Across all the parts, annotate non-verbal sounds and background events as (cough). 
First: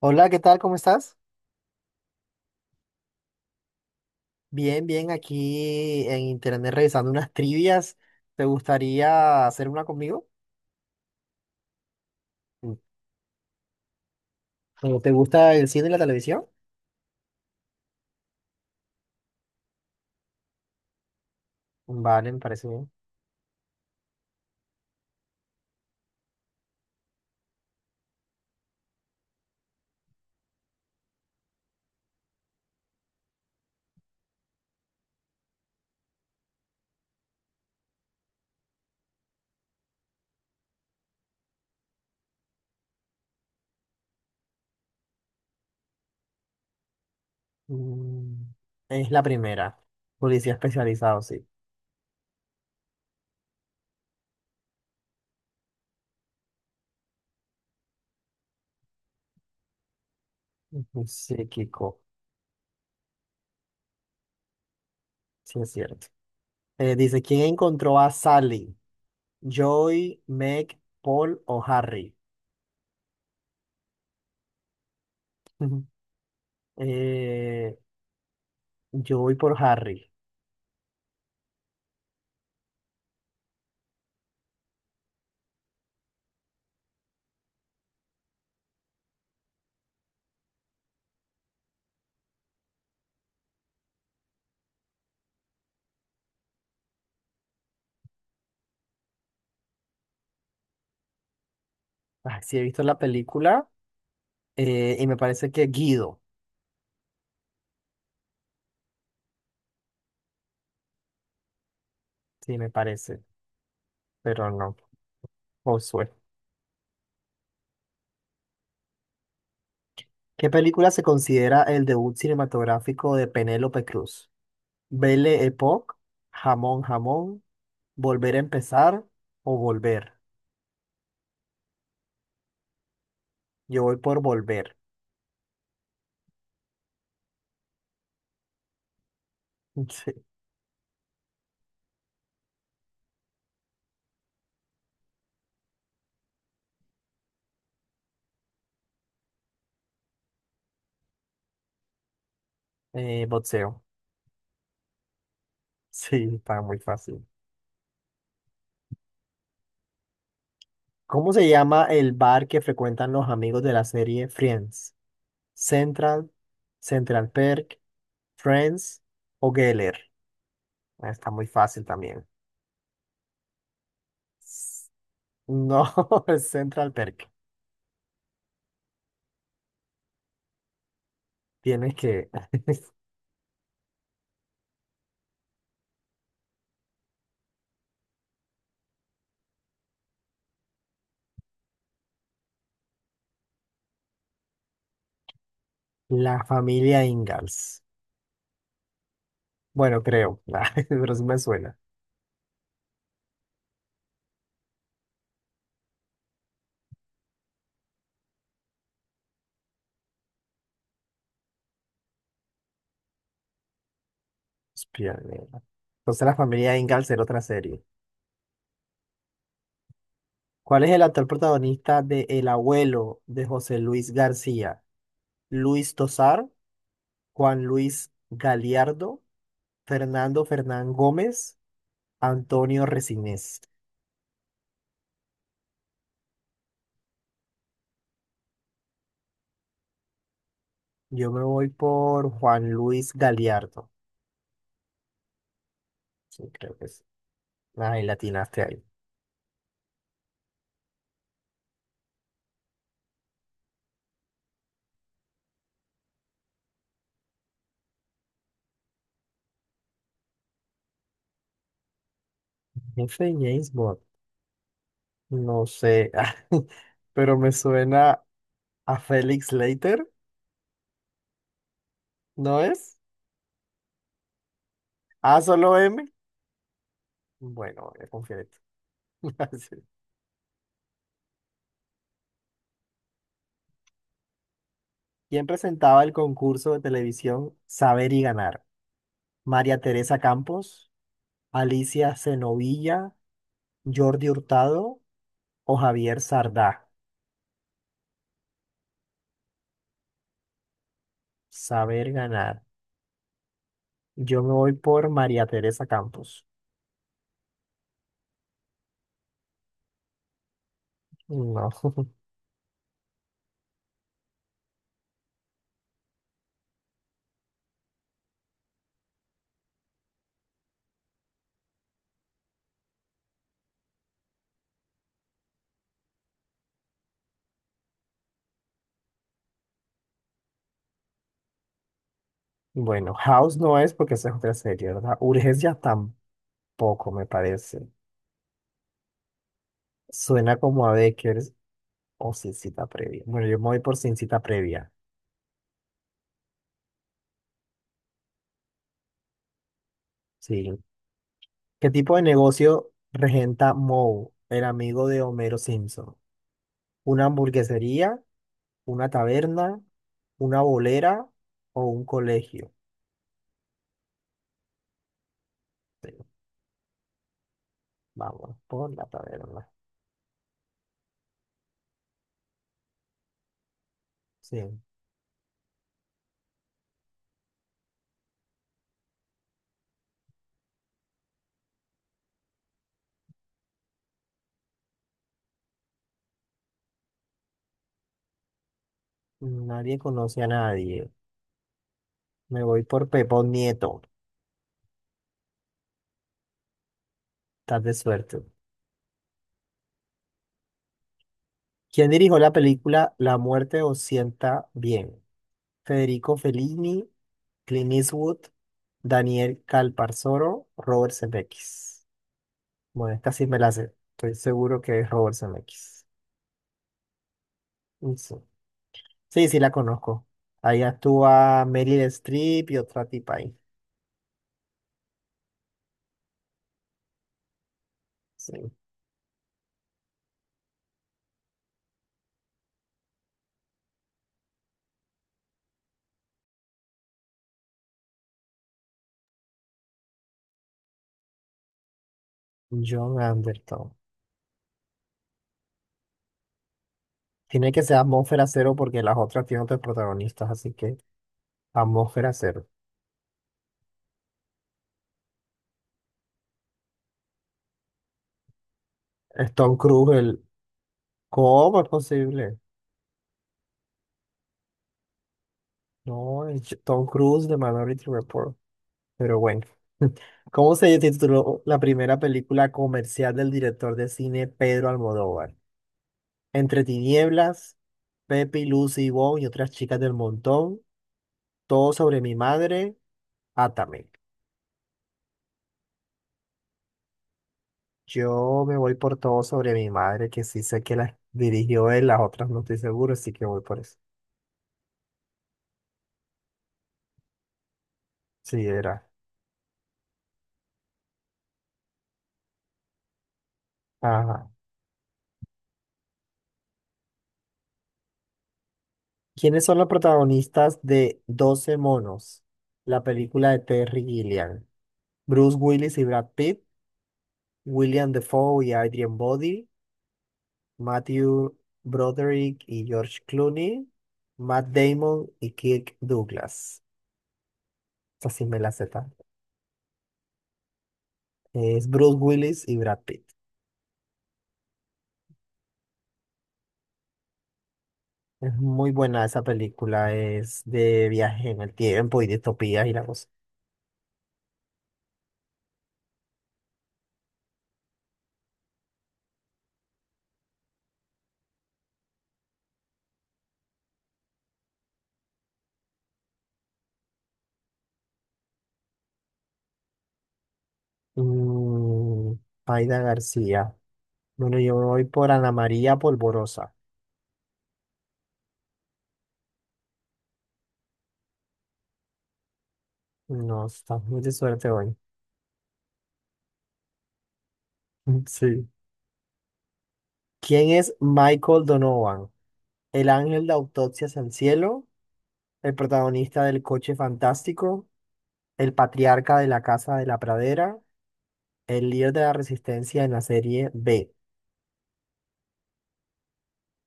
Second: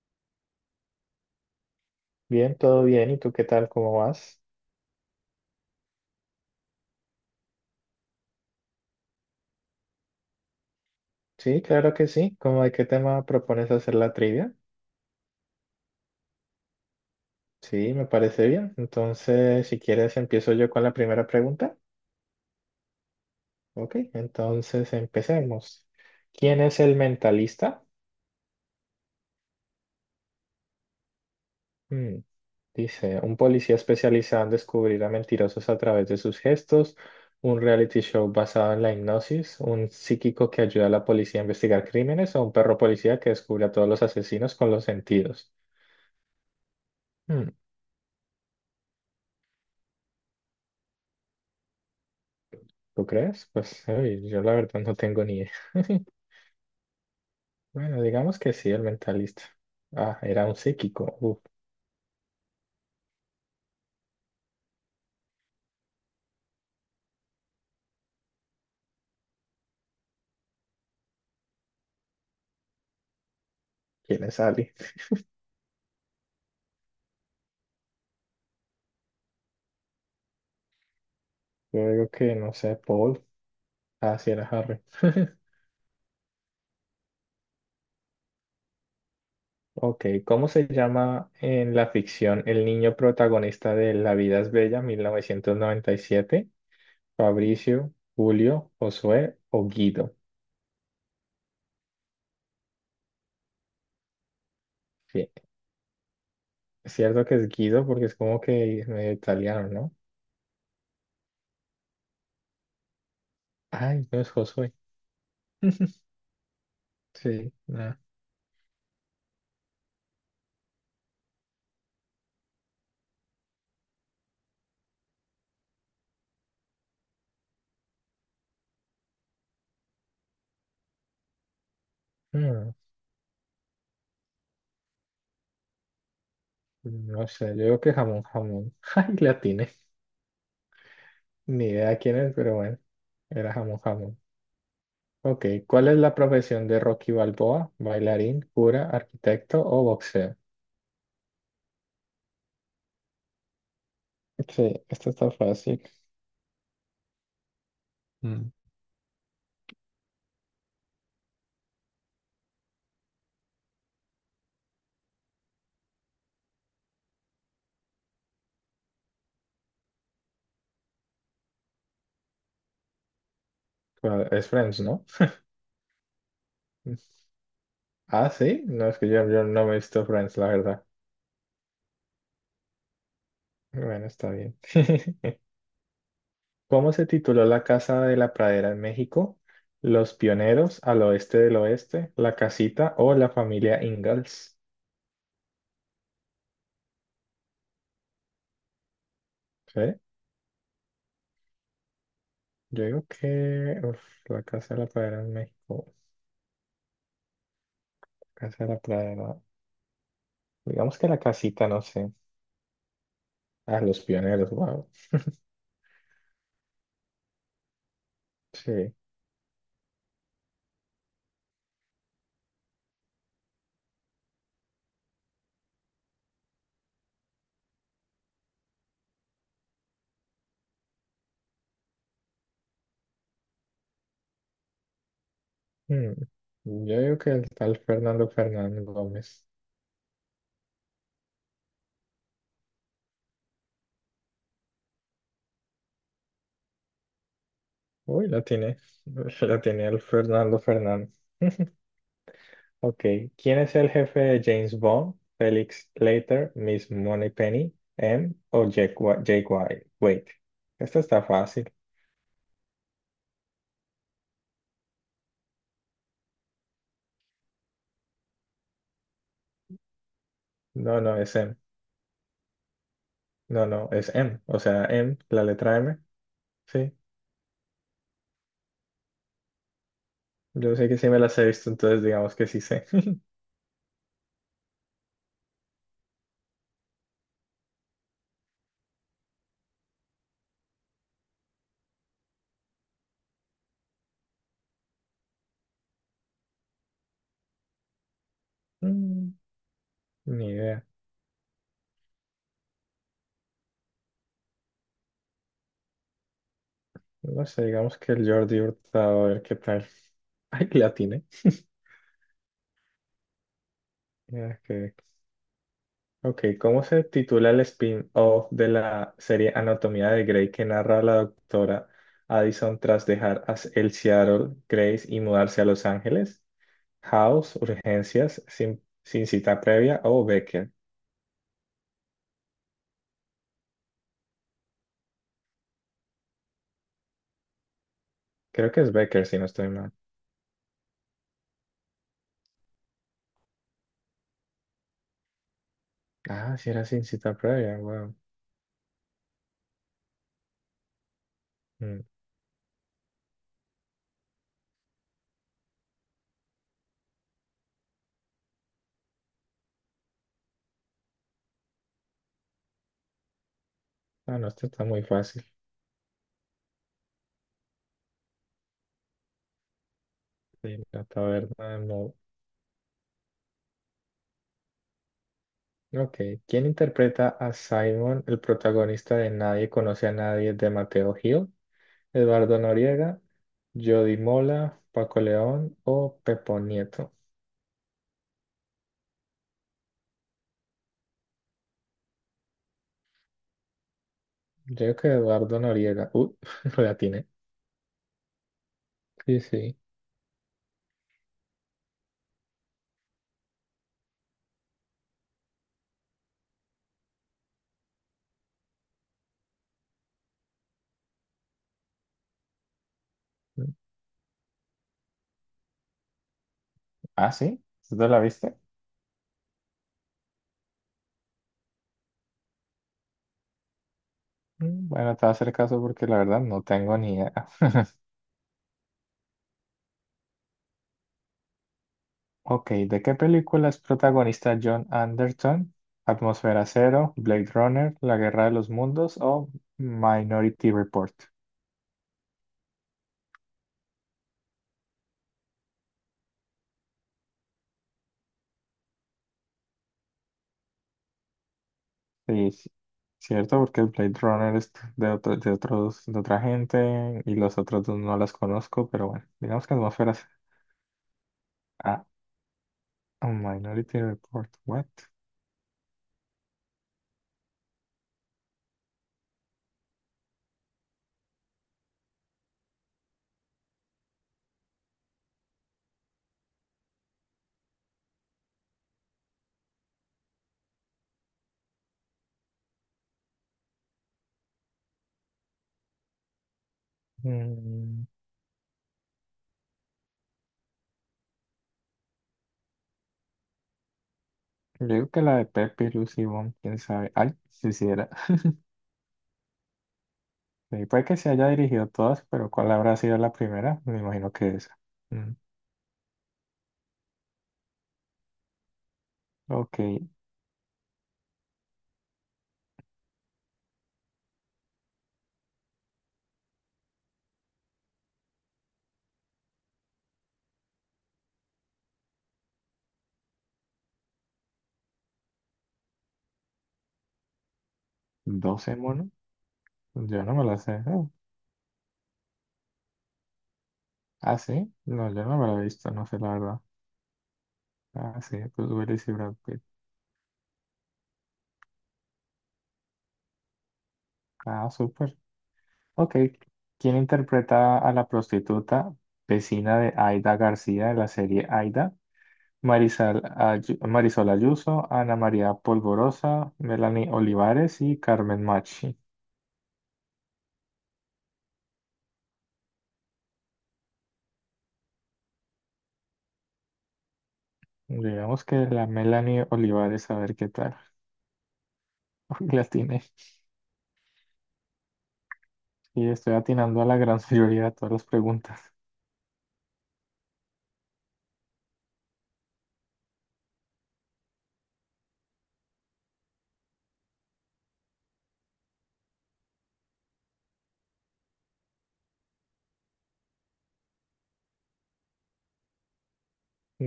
Hola, ¿qué tal? ¿Cómo estás? Bien, todo bien. ¿Y tú qué tal? ¿Cómo vas? Bien, bien, aquí en internet revisando unas trivias. ¿Te gustaría hacer una conmigo? Sí, claro que sí. ¿Cómo de Mm. qué tema propones hacer la trivia? ¿O ¿Te gusta el cine y la televisión? Sí, me parece bien. Entonces, si quieres, empiezo yo con la primera pregunta. Vale, me parece bien. Ok, entonces empecemos. ¿Quién es el mentalista? Mm, dice, un policía especializado en descubrir a mentirosos a través de sus gestos, un reality show basado en la hipnosis, un psíquico que ayuda a la policía a investigar crímenes o un perro policía que descubre a todos los asesinos con los sentidos. Hmm, Mm, Es la primera. Policía especializado, sí. ¿Tú crees? Pues uy, yo la verdad no tengo ni idea. (laughs) Bueno, digamos que sí, el mentalista. Ah, era un Ujú, psíquico. Uf, psíquico, sí es cierto. Dice, ¿quién encontró a Sally? ¿Joy, Meg, Paul o Harry? ¿quién es Ali? Ujú. Eh, yo voy por Harry. Yo digo que no sé, Paul. Ah, sí, era Harry. (laughs) Ok, ¿cómo se llama en la ficción el niño protagonista de La vida es bella, 1997? ¿Fabricio, Julio, Josué o Guido? Ah, sí, he visto la película, y me Sí, parece que Guido. es cierto que es Guido porque es como que medio italiano, ¿no? Sí, me parece, Ay, no es pero Josué. no. (laughs) Josué. Sí, ¿Qué película se considera el debut cinematográfico de Penélope Cruz? Belle Époque, Jamón Jamón, Volver a empezar o Volver. no. Yo voy por Volver. No sé, yo digo que jamón, jamón. (laughs) Ay, la tiene. (laughs) Sí. Ni idea quién es, pero bueno, era jamón, jamón. Ok, ¿cuál es la profesión de Rocky Balboa? ¿Bailarín, cura, arquitecto o boxeo? Boxeo. Sí, esto está fácil. Sí, está muy fácil. Mm. ¿Cómo se llama el bar que frecuentan los amigos de la serie Friends? Central, Central Perk, Friends o Geller. Ah, está muy fácil también. Bueno, es Friends, S- ¿no? No, (laughs) es Central (laughs) Perk. Ah, sí, no es que yo no me he visto Friends, la verdad. Tienes que... (laughs) Bueno, está bien. (laughs) ¿Cómo se tituló La Casa de la Pradera en México? ¿Los pioneros al oeste del oeste, la casita o la familia Ingalls? La familia Ingalls. ¿Sí? Bueno, creo, (laughs) pero sí me suena. Yo digo que uf, la Casa de la Pradera en México, Casa de la Pradera, digamos que la casita, no sé, ah los pioneros, wow, Espía negra. Entonces la familia Ingalls era otra serie. sí. ¿Cuál es el actor protagonista de El abuelo de José Luis García? Luis Tosar, Juan Luis Galiardo, Fernando Fernán Gómez, Antonio Resinés. Mm. Yo digo que el tal Fernando Fernández Gómez. Yo me voy por Juan Luis Galiardo. Sí, creo que es. Ay, Uy, la latinaste tiene, ahí. (laughs) la tiene el Fernando Fernández. Ok, ¿quién es el jefe de James Bond? Felix Leiter, Miss Moneypenny, M o Jake, Jake White. Wait, esto está fácil. F. James Bond. No sé, (laughs) pero me suena a Felix Leiter, No, no, es M. ¿no es? No, no, es M. O sea, M, ¿A la solo letra M. M? Sí. Bueno, voy a confiar en ti. (laughs) Sí. Yo sé que sí me las he visto, entonces digamos que sí sé. (laughs) ¿Quién presentaba el concurso de televisión Saber y Ganar? ¿María Teresa Campos, Alicia Cenovilla, Jordi Hurtado o Javier Sardá? Mm, Ni idea. Saber Ganar. Yo me voy por María Teresa Campos. No sé, digamos que el Jordi Hurtado, a ver qué tal. (laughs) Ay, que la tiene. No, Ok, ok, ¿cómo se titula el spin-off de la serie Anatomía de Grey que narra a la doctora Addison tras dejar a el Seattle Grace y mudarse a Los Ángeles? House, Urgencias, sin cita previa o Becker. (laughs) bueno, House no es porque esa es otra serie, ¿verdad? Urgencia tampoco me parece. Creo que es Becker, si no estoy mal. Suena como a Bakers o sin cita previa. Bueno, yo me voy por sin cita previa. Ah, sí era sin cita previa, wow. Sí. ¿Qué Mm. tipo de negocio regenta Moe, el amigo de Homero Simpson? ¿Una hamburguesería, una taberna, una bolera o un colegio? Ah, no, esto está muy fácil. Pero vamos por la taberna. Sí, la taberna de Moe. Sí. Ok. ¿Quién interpreta a Simon, el protagonista de Nadie conoce a nadie de Mateo Gil? ¿Eduardo Noriega, Jody Mola, Paco León o Pepo Nieto? Nadie conoce a nadie. Me voy por Pepón Nieto. Yo creo que Eduardo Noriega. (laughs) Lo atiné. Estás de suerte. Sí, sí. ¿Quién dirigió la película La muerte os sienta bien? ¿Federico Fellini, Clint Eastwood? Daniel Calparsoro, Robert Zemeckis. Bueno, esta sí me la sé. Estoy seguro que es Robert Zemeckis. Ah, sí. ¿Tú te la Sí, viste? sí, sí la conozco. Ahí actúa Meryl Streep y otra tipa ahí. Bueno, te voy a hacer caso porque la verdad no tengo ni idea. Sí. Ok, ¿de qué película es protagonista John Anderton? ¿Atmósfera Cero, Blade Runner, La Guerra de los Mundos o Minority Report? John Anderton. Tiene que ser Atmósfera Cero porque las otras tienen otros protagonistas, así que Atmósfera Sí, Cero. sí, cierto, porque el Blade Runner es de otros, de otra gente y los otros dos no las conozco, pero bueno, Es digamos que Tom Atmósfera Cruise, Cero. el... ¿Cómo es Ah, posible? Minority Report, what? No, Tom Cruise de Minority Report. Pero bueno, (laughs) ¿cómo se tituló la primera película comercial del director de cine Pedro Almodóvar? Entre tinieblas, Pepe, y Lucy y Bon y otras chicas del montón, Todo sobre mi madre, Átame. Mm, Yo me voy por Todo sobre mi madre, que sí sé que la dirigió él, las otras no estoy seguro, así que voy por eso. yo digo que la de Pepe y Lucy Wong, quién sabe. Ay, si hiciera. Sí, (laughs) era. Sí, puede que se haya dirigido todas, pero ¿cuál habrá sido la primera? Me imagino que Ajá. esa. ¿Quiénes son Ok, los protagonistas de Doce monos? La película de Terry Gilliam. Bruce Willis y Brad Pitt. William Defoe y Adrian Brody, Matthew Broderick y George Clooney, Matt Damon y Kirk Douglas. Esa sí me la doce sé monos. tan. Yo no me la sé. Oh, Es Bruce Willis y Brad Pitt. Ah, sí. No, yo no me la he visto, no sé la verdad. Ah, sí, Es pues muy Willis y buena Brad esa Pitt. película, es de viaje en el tiempo y distopía y la cosa. Ah, súper. Ok. ¿Quién interpreta a la prostituta vecina de Aida García de la serie Aida? Marisol, Marisol Ayuso, Ana María Polvorosa, Melanie Olivares y Carmen Machi. Mm, Aida García. Bueno, yo me voy por Ana María Polvorosa. Digamos que la Melanie Olivares, a ver qué tal. (laughs) La tiene. No, estás muy de suerte hoy. Y estoy atinando a la gran (laughs) mayoría de todas las (laughs) preguntas. Sí. ¿Quién es Michael Donovan? ¿El ángel de autopsias al cielo? El protagonista del coche fantástico, el patriarca de la casa de la pradera, el líder de la resistencia en la serie B.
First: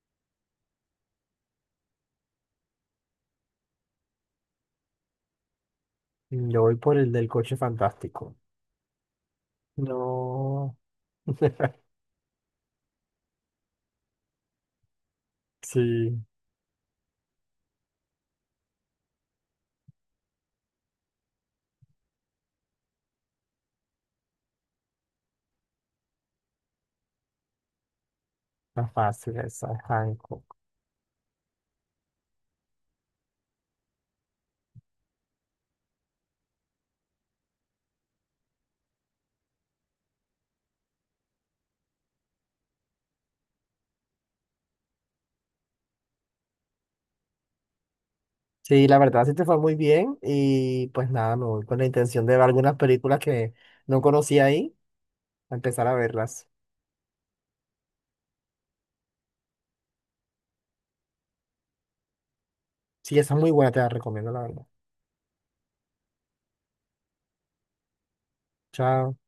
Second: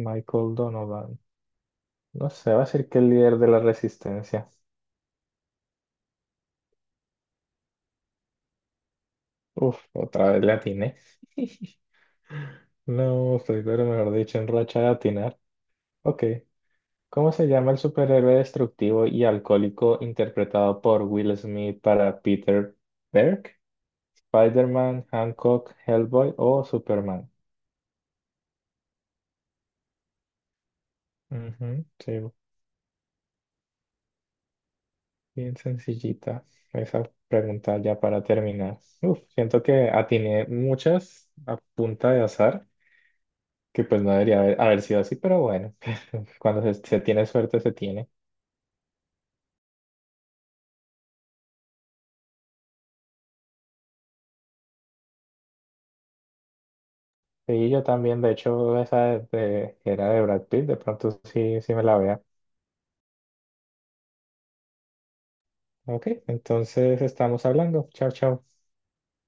Michael Donovan. No sé, va a ser que el líder de la resistencia. Yo voy por el del coche fantástico. Uf, otra vez le No. atiné. (laughs) (laughs) No, estoy, pero mejor dicho, en racha de atinar. Sí, Ok. ¿Cómo se llama el superhéroe destructivo y alcohólico interpretado por Will Smith para Peter Berg? ¿Spider-Man, Hancock, Hellboy o Superman? está fácil esa, Hancock. Ujú, sí, bien sencillita esa pregunta ya para terminar. Uf, siento que atiné muchas a punta de azar. Que pues no debería haber sido así, pero bueno, (laughs) cuando se tiene suerte, se tiene. Sí, la verdad sí te fue muy bien y pues nada, me voy con la intención de ver algunas películas que no conocía ahí, a empezar a verlas. Y yo también, de hecho, esa que era de Brad Pitt, de pronto sí, sí me la vea. Sí, esa es muy buena, te la recomiendo, la verdad. Ok, entonces estamos hablando. Chao, chao. Chao.